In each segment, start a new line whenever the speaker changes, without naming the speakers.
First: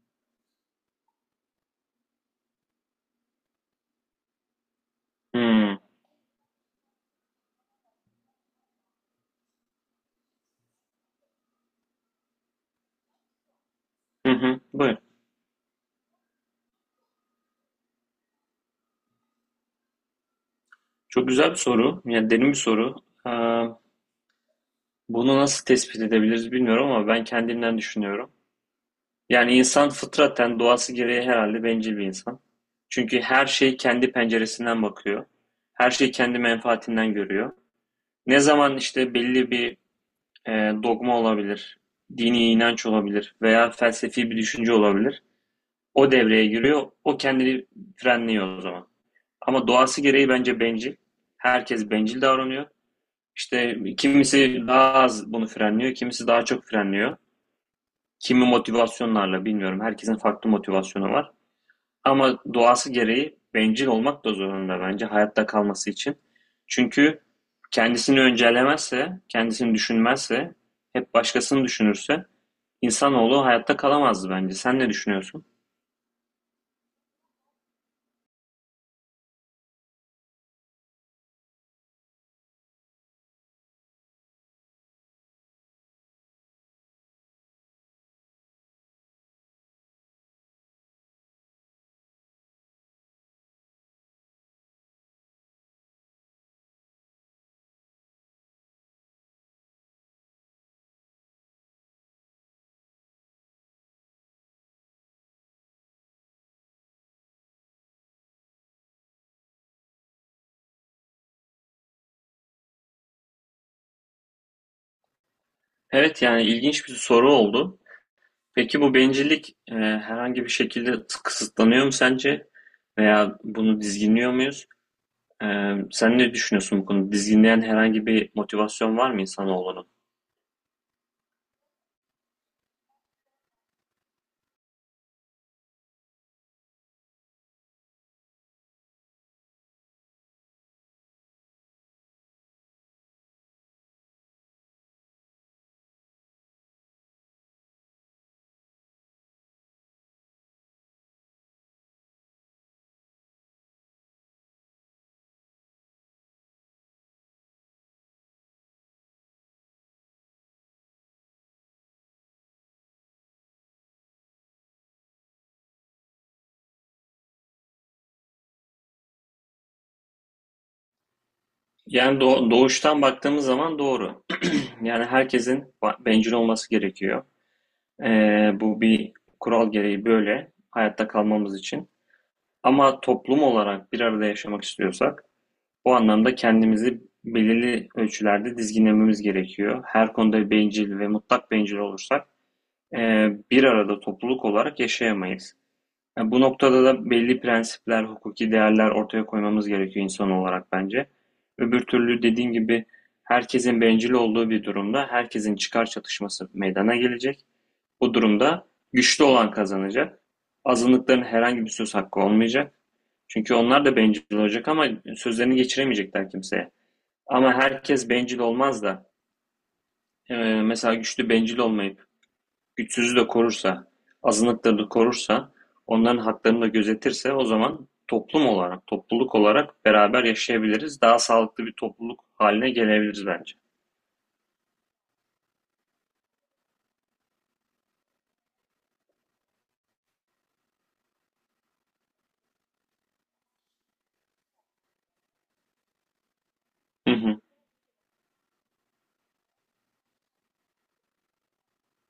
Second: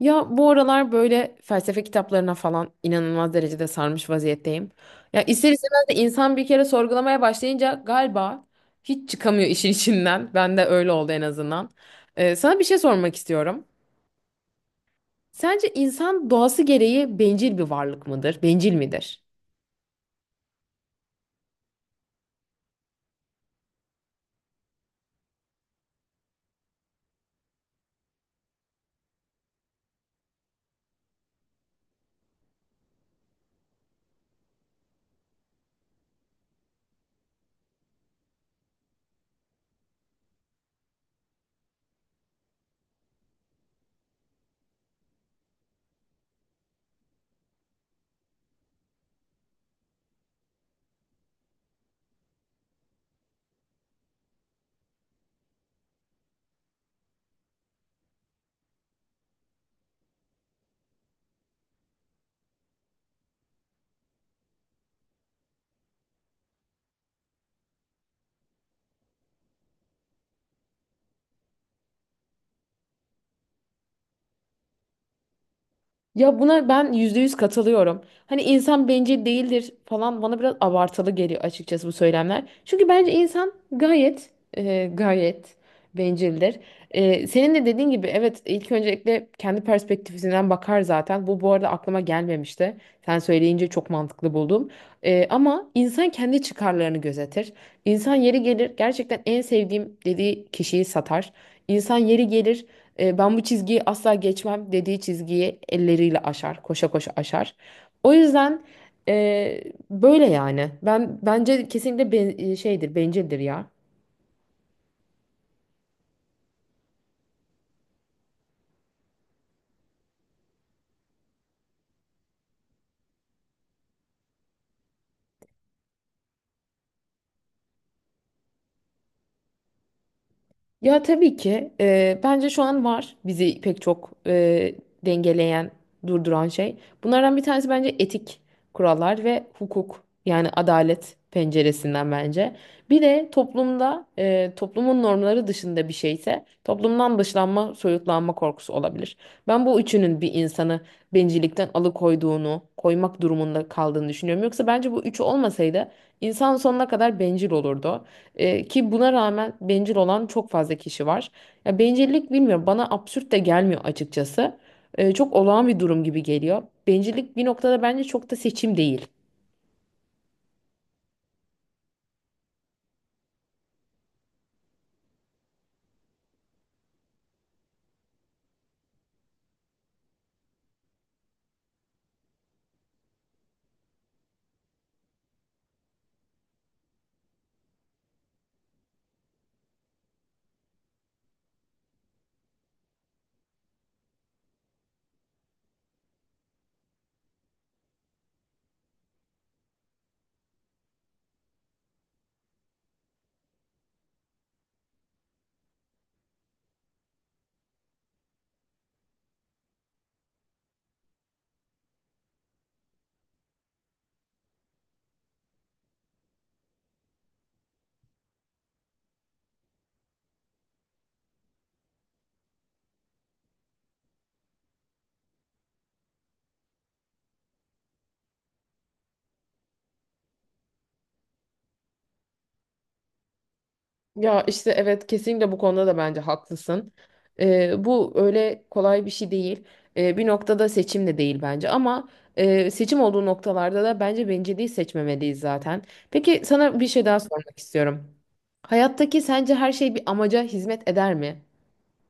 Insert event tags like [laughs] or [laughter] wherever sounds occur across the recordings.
Ya bu aralar böyle felsefe kitaplarına falan inanılmaz derecede sarmış vaziyetteyim. Ya ister
Hmm.
istemez de insan bir kere sorgulamaya başlayınca galiba hiç çıkamıyor [laughs] işin içinden. Ben de öyle oldu en azından. Sana bir şey sormak istiyorum.
Hı hı. Buyur.
Sence insan doğası gereği bencil bir varlık mıdır? Bencil midir?
Çok güzel bir soru. Yani derin bir soru. Ee, bunu nasıl tespit edebiliriz bilmiyorum ama ben kendimden düşünüyorum. Yani insan fıtraten doğası gereği herhalde bencil bir insan. Çünkü her şey kendi penceresinden bakıyor. Her şey kendi menfaatinden görüyor. Ne zaman işte belli bir e, dogma olabilir, dini inanç olabilir veya felsefi bir düşünce olabilir. O devreye giriyor. O kendini frenliyor o zaman. Ama doğası gereği bence bencil. Herkes bencil davranıyor. İşte kimisi daha az bunu frenliyor, kimisi daha çok frenliyor. Kimi motivasyonlarla bilmiyorum. Herkesin farklı motivasyonu var. Ama doğası gereği bencil olmak da zorunda bence hayatta kalması için. Çünkü kendisini öncelemezse, kendisini düşünmezse, hep başkasını düşünürse insanoğlu hayatta kalamazdı bence. Sen ne düşünüyorsun?
Ya buna ben %100 katılıyorum. Hani insan bencil değildir falan bana biraz abartılı geliyor açıkçası bu söylemler. Çünkü bence insan gayet bencildir. Senin de dediğin gibi, evet, ilk öncelikle kendi perspektifinden bakar zaten. Bu arada aklıma gelmemişti. Sen söyleyince çok mantıklı buldum. Ama insan kendi çıkarlarını gözetir. İnsan yeri gelir gerçekten en sevdiğim dediği kişiyi satar. İnsan yeri gelir ben bu çizgiyi asla geçmem dediği çizgiyi elleriyle aşar, koşa koşa aşar. O yüzden e, böyle yani. Ben bence kesinlikle şeydir, bencildir ya.
Evet yani ilginç bir soru oldu. Peki bu bencillik herhangi bir şekilde kısıtlanıyor mu sence? Veya bunu dizginliyor muyuz? Sen ne düşünüyorsun bu konuda? Dizginleyen herhangi bir motivasyon var mı insanoğlunun?
Ya tabii ki bence şu an var bizi pek çok dengeleyen, durduran şey. Bunlardan bir tanesi bence etik kurallar ve hukuk yani adalet penceresinden bence. Bir de toplumda toplumun normları dışında bir şeyse toplumdan dışlanma, soyutlanma korkusu olabilir. Ben bu üçünün bir insanı bencillikten alıkoyduğunu, koymak durumunda kaldığını düşünüyorum. Yoksa bence bu üçü olmasaydı insan sonuna kadar bencil olurdu. Ki buna rağmen bencil olan çok fazla kişi var. Ya bencillik bilmiyorum bana absürt de gelmiyor açıkçası. Çok olağan bir durum gibi geliyor. Bencillik bir noktada bence çok da seçim değil.
Yani doğuştan baktığımız zaman doğru. [clears throat] Yani herkesin bencil olması gerekiyor. Bu bir kural gereği böyle hayatta kalmamız için. Ama toplum olarak bir arada yaşamak istiyorsak bu anlamda kendimizi belirli ölçülerde dizginlememiz gerekiyor. Her konuda bencil ve mutlak bencil olursak e, bir arada topluluk olarak yaşayamayız. Ya bu noktada da belli prensipler, hukuki değerler ortaya koymamız gerekiyor insan olarak bence. Öbür türlü dediğim gibi herkesin bencil olduğu bir durumda herkesin çıkar çatışması meydana gelecek. Bu durumda güçlü olan kazanacak. Azınlıkların herhangi bir söz hakkı olmayacak. Çünkü onlar da bencil olacak ama sözlerini geçiremeyecekler kimseye. Ama herkes bencil olmaz da e, mesela güçlü bencil olmayıp güçsüzü de korursa, azınlıkları da korursa, onların haklarını da gözetirse o zaman toplum olarak, topluluk olarak beraber yaşayabiliriz. Daha sağlıklı bir topluluk haline gelebiliriz bence.
Ya işte evet, kesinlikle bu konuda da bence haklısın. Bu öyle kolay bir şey değil. Bir noktada seçim de değil bence ama seçim olduğu noktalarda da bence bencilliği seçmemeliyiz zaten. Peki, sana bir şey
Hı
daha
hı.
sormak istiyorum. Hayattaki sence her şey bir amaca hizmet eder mi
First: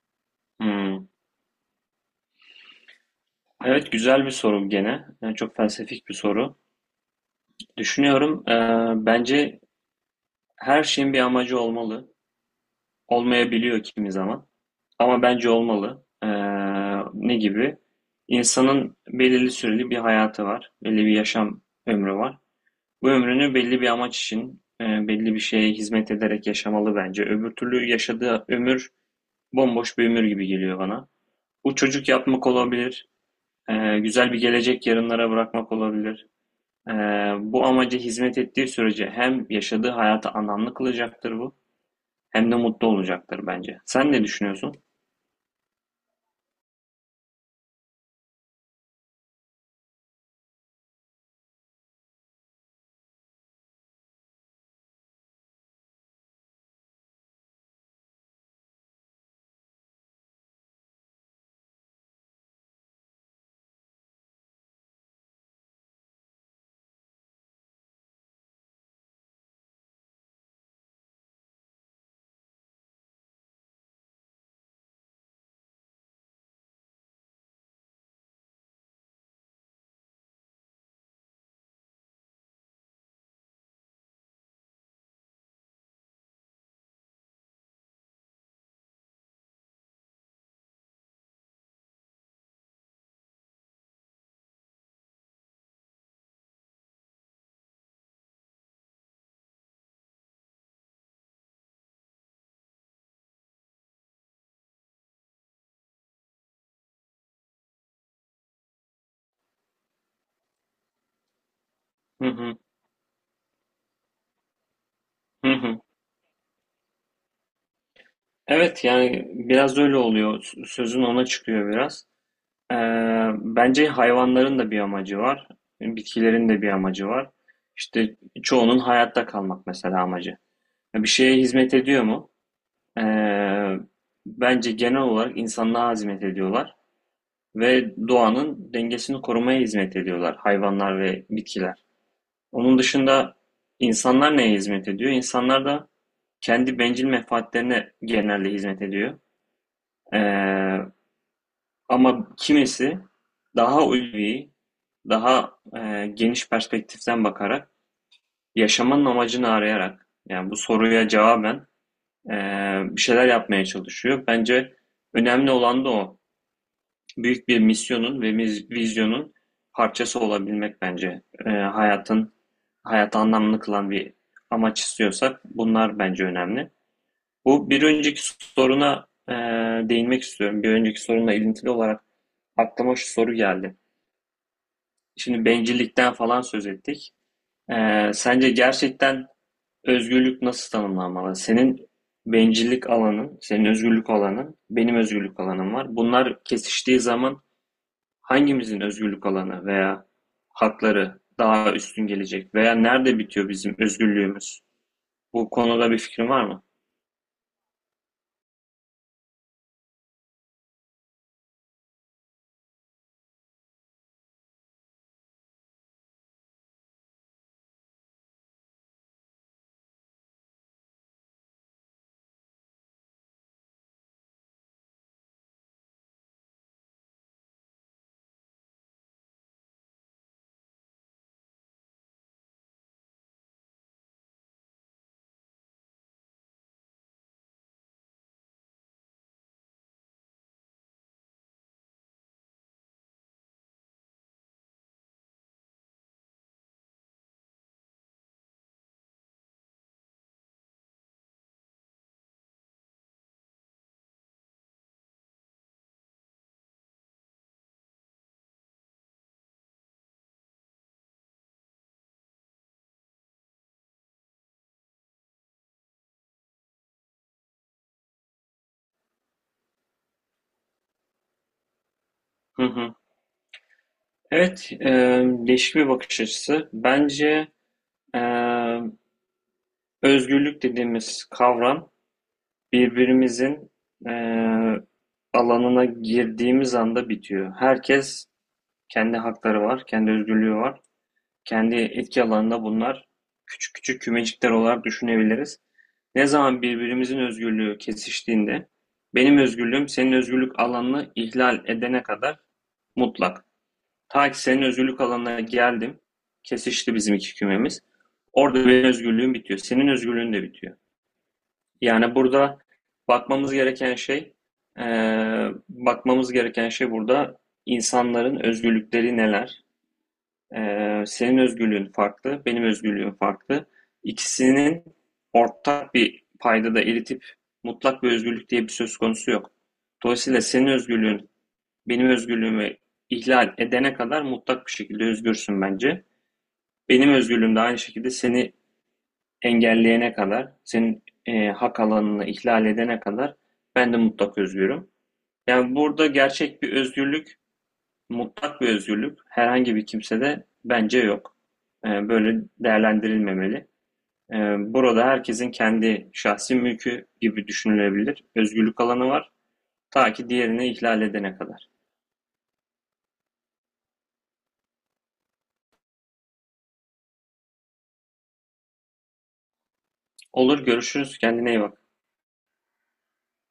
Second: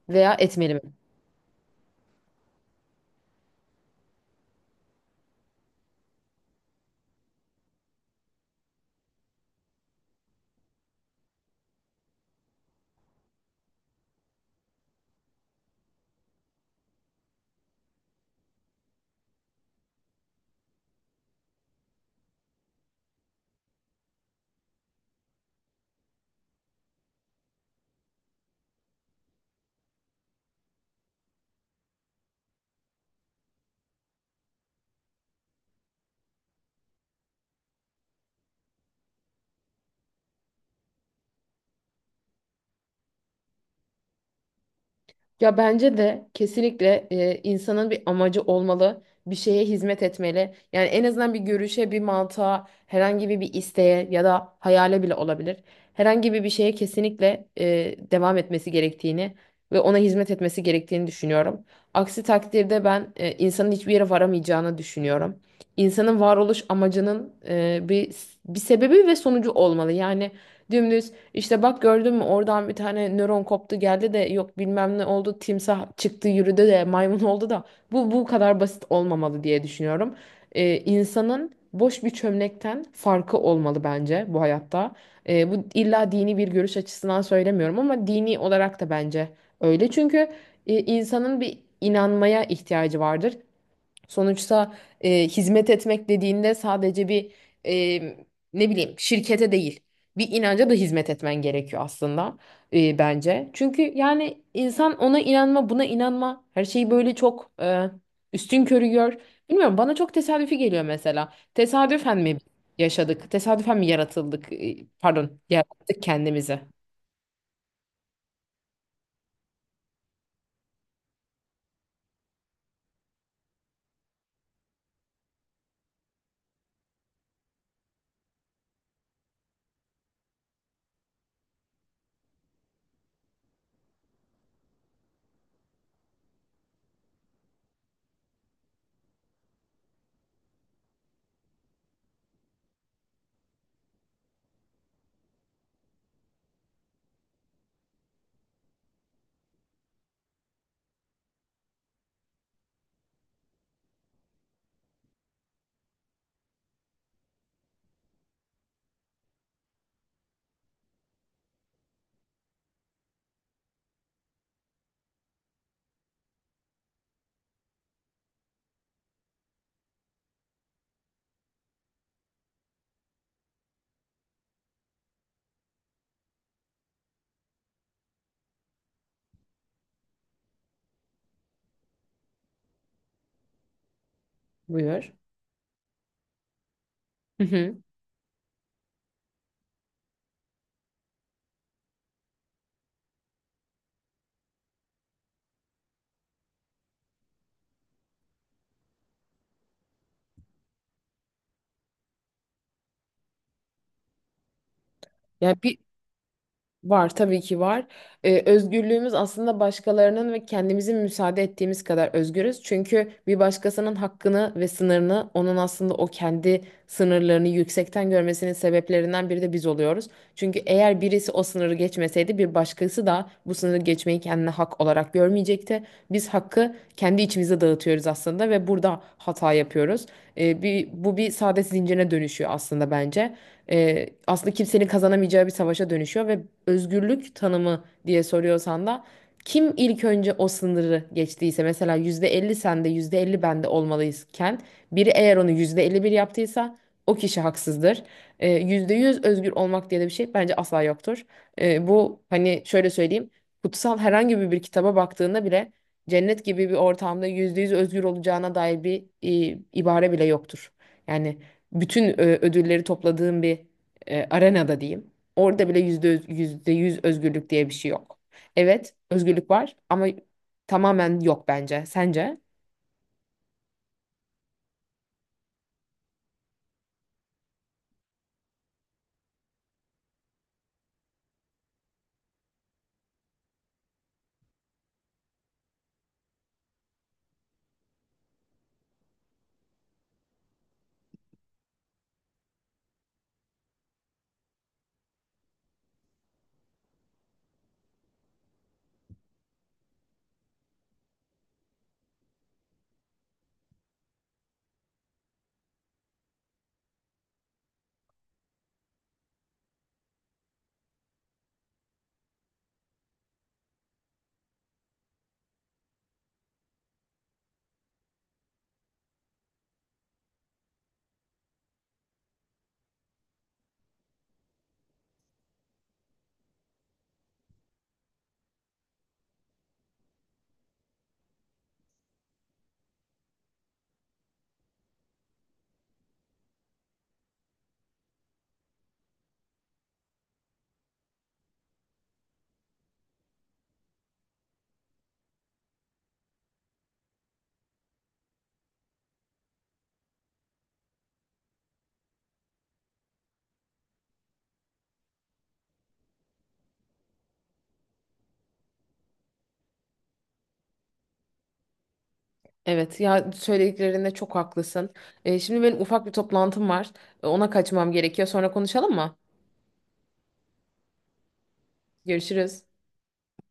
veya etmeli mi?
Hmm. Evet güzel bir soru gene. Yani çok felsefik bir soru. Düşünüyorum, bence her şeyin bir amacı olmalı. Olmayabiliyor kimi zaman. Ama bence olmalı. Ne gibi? İnsanın belirli süreli bir hayatı var. Belli bir yaşam ömrü var. Bu ömrünü belli bir amaç için, belli bir şeye hizmet ederek yaşamalı bence. Öbür türlü yaşadığı ömür bomboş bir ömür gibi geliyor bana. Bu çocuk yapmak olabilir, güzel bir gelecek yarınlara bırakmak olabilir. E, bu amaca hizmet ettiği sürece hem yaşadığı hayata anlamlı kılacaktır bu, hem de mutlu olacaktır bence. Sen ne düşünüyorsun?
Ya bence de kesinlikle insanın bir amacı olmalı, bir şeye hizmet etmeli. Yani en azından bir görüşe, bir mantığa, herhangi bir isteğe ya da hayale bile olabilir. Herhangi bir şeye kesinlikle devam etmesi gerektiğini ve ona hizmet etmesi gerektiğini düşünüyorum. Aksi takdirde ben insanın hiçbir yere varamayacağını düşünüyorum. İnsanın varoluş amacının bir sebebi ve sonucu olmalı. Yani dümdüz. İşte bak, gördün mü, oradan bir tane nöron koptu geldi de yok bilmem ne oldu timsah çıktı yürüdü de maymun oldu da bu kadar basit olmamalı diye düşünüyorum. İnsanın boş bir çömlekten farkı olmalı bence bu hayatta. Bu illa dini bir görüş açısından söylemiyorum ama dini olarak da bence öyle. Çünkü insanın bir inanmaya ihtiyacı vardır. Sonuçta hizmet etmek dediğinde sadece bir e, ne bileyim şirkete değil, bir inanca da hizmet etmen gerekiyor aslında, e, bence. Çünkü yani insan ona inanma buna inanma her şeyi böyle çok üstün körü gör. Bilmiyorum, bana çok tesadüfi geliyor mesela. Tesadüfen
Hı
mi
hı,
yaşadık? Tesadüfen mi yaratıldık? Pardon,
hı hı.
yarattık kendimizi.
Evet yani biraz öyle oluyor. Sözün ona çıkıyor biraz. Ee, bence hayvanların da bir amacı var. Bitkilerin de bir amacı var. İşte çoğunun hayatta kalmak mesela amacı. Bir şeye hizmet ediyor mu? Ee, bence genel olarak insanlığa hizmet ediyorlar ve doğanın dengesini korumaya hizmet ediyorlar hayvanlar ve bitkiler. Onun dışında insanlar neye hizmet ediyor? İnsanlar da kendi bencil menfaatlerine genelde hizmet ediyor. Ee, Ama kimisi daha ulvi, daha geniş perspektiften bakarak, yaşamanın amacını arayarak, yani bu soruya cevaben e, bir şeyler yapmaya çalışıyor. Bence önemli olan da o. Büyük bir misyonun ve vizyonun parçası olabilmek bence. Hayatın, hayatı anlamlı kılan bir amaç istiyorsak bunlar bence önemli. Bu bir önceki soruna değinmek istiyorum. Bir önceki sorunla ilintili olarak aklıma şu soru geldi.
Buyur.
Şimdi bencillikten falan söz ettik.
Hı hı.
Sence gerçekten özgürlük nasıl tanımlanmalı? Senin bencillik alanın, senin özgürlük alanın, benim özgürlük alanım var. Bunlar kesiştiği zaman hangimizin özgürlük alanı veya hakları daha üstün gelecek veya nerede bitiyor bizim özgürlüğümüz? Bu
Yani bir
konuda bir fikrin var mı?
Var, tabii ki var. Özgürlüğümüz aslında başkalarının ve kendimizin müsaade ettiğimiz kadar özgürüz. Çünkü bir başkasının hakkını ve sınırını onun aslında o kendi sınırlarını yüksekten görmesinin sebeplerinden biri de biz oluyoruz. Çünkü eğer birisi o sınırı geçmeseydi bir başkası da bu sınırı geçmeyi kendine hak olarak görmeyecekti. Biz hakkı kendi içimize dağıtıyoruz aslında ve burada hata yapıyoruz. Bu bir saadet zincirine dönüşüyor aslında, bence, aslında kimsenin kazanamayacağı bir savaşa dönüşüyor ve özgürlük tanımı diye soruyorsan da kim ilk önce o sınırı geçtiyse, mesela %50 sende %50 bende olmalıyken biri eğer onu %51 yaptıysa o kişi haksızdır. %100 özgür olmak diye de bir şey bence asla yoktur. Bu, hani şöyle söyleyeyim, kutsal herhangi bir kitaba baktığında bile cennet gibi bir ortamda %100 özgür olacağına dair bir ibare bile yoktur. Yani bütün ödülleri topladığım bir arenada diyeyim. Orada bile yüzde yüz özgürlük diye bir şey yok. Evet, özgürlük var ama tamamen yok bence. Sence?
Hı hı. Evet, değişik bir bakış açısı. Bence e, özgürlük dediğimiz kavram birbirimizin eee, alanına girdiğimiz anda bitiyor. Herkes kendi hakları var, kendi özgürlüğü var. Kendi etki alanında bunlar küçük küçük kümecikler olarak düşünebiliriz. Ne zaman birbirimizin özgürlüğü kesiştiğinde benim özgürlüğüm senin özgürlük alanını ihlal edene kadar mutlak. Ta ki senin özgürlük alanına geldim, kesişti bizim iki kümemiz. Orada benim özgürlüğüm bitiyor, senin özgürlüğün de bitiyor. Yani burada bakmamız gereken şey, bakmamız gereken şey burada insanların özgürlükleri neler? Senin özgürlüğün farklı, benim özgürlüğüm farklı. İkisinin ortak bir paydada eritip mutlak bir özgürlük diye bir söz konusu yok. Dolayısıyla senin özgürlüğün benim özgürlüğümü ihlal edene kadar mutlak bir şekilde özgürsün bence. Benim özgürlüğüm de aynı şekilde seni engelleyene kadar, senin hak alanını ihlal edene kadar ben de mutlak özgürüm. Yani burada gerçek bir özgürlük, mutlak bir özgürlük herhangi bir kimsede bence yok. Böyle değerlendirilmemeli. E, burada herkesin kendi şahsi mülkü gibi düşünülebilir. Özgürlük alanı var. Ta ki diğerini ihlal edene kadar.
Evet ya, söylediklerinde çok haklısın. Şimdi benim ufak bir toplantım var. Ona kaçmam gerekiyor. Sonra konuşalım mı?
Olur görüşürüz. Kendine iyi bak.
Görüşürüz.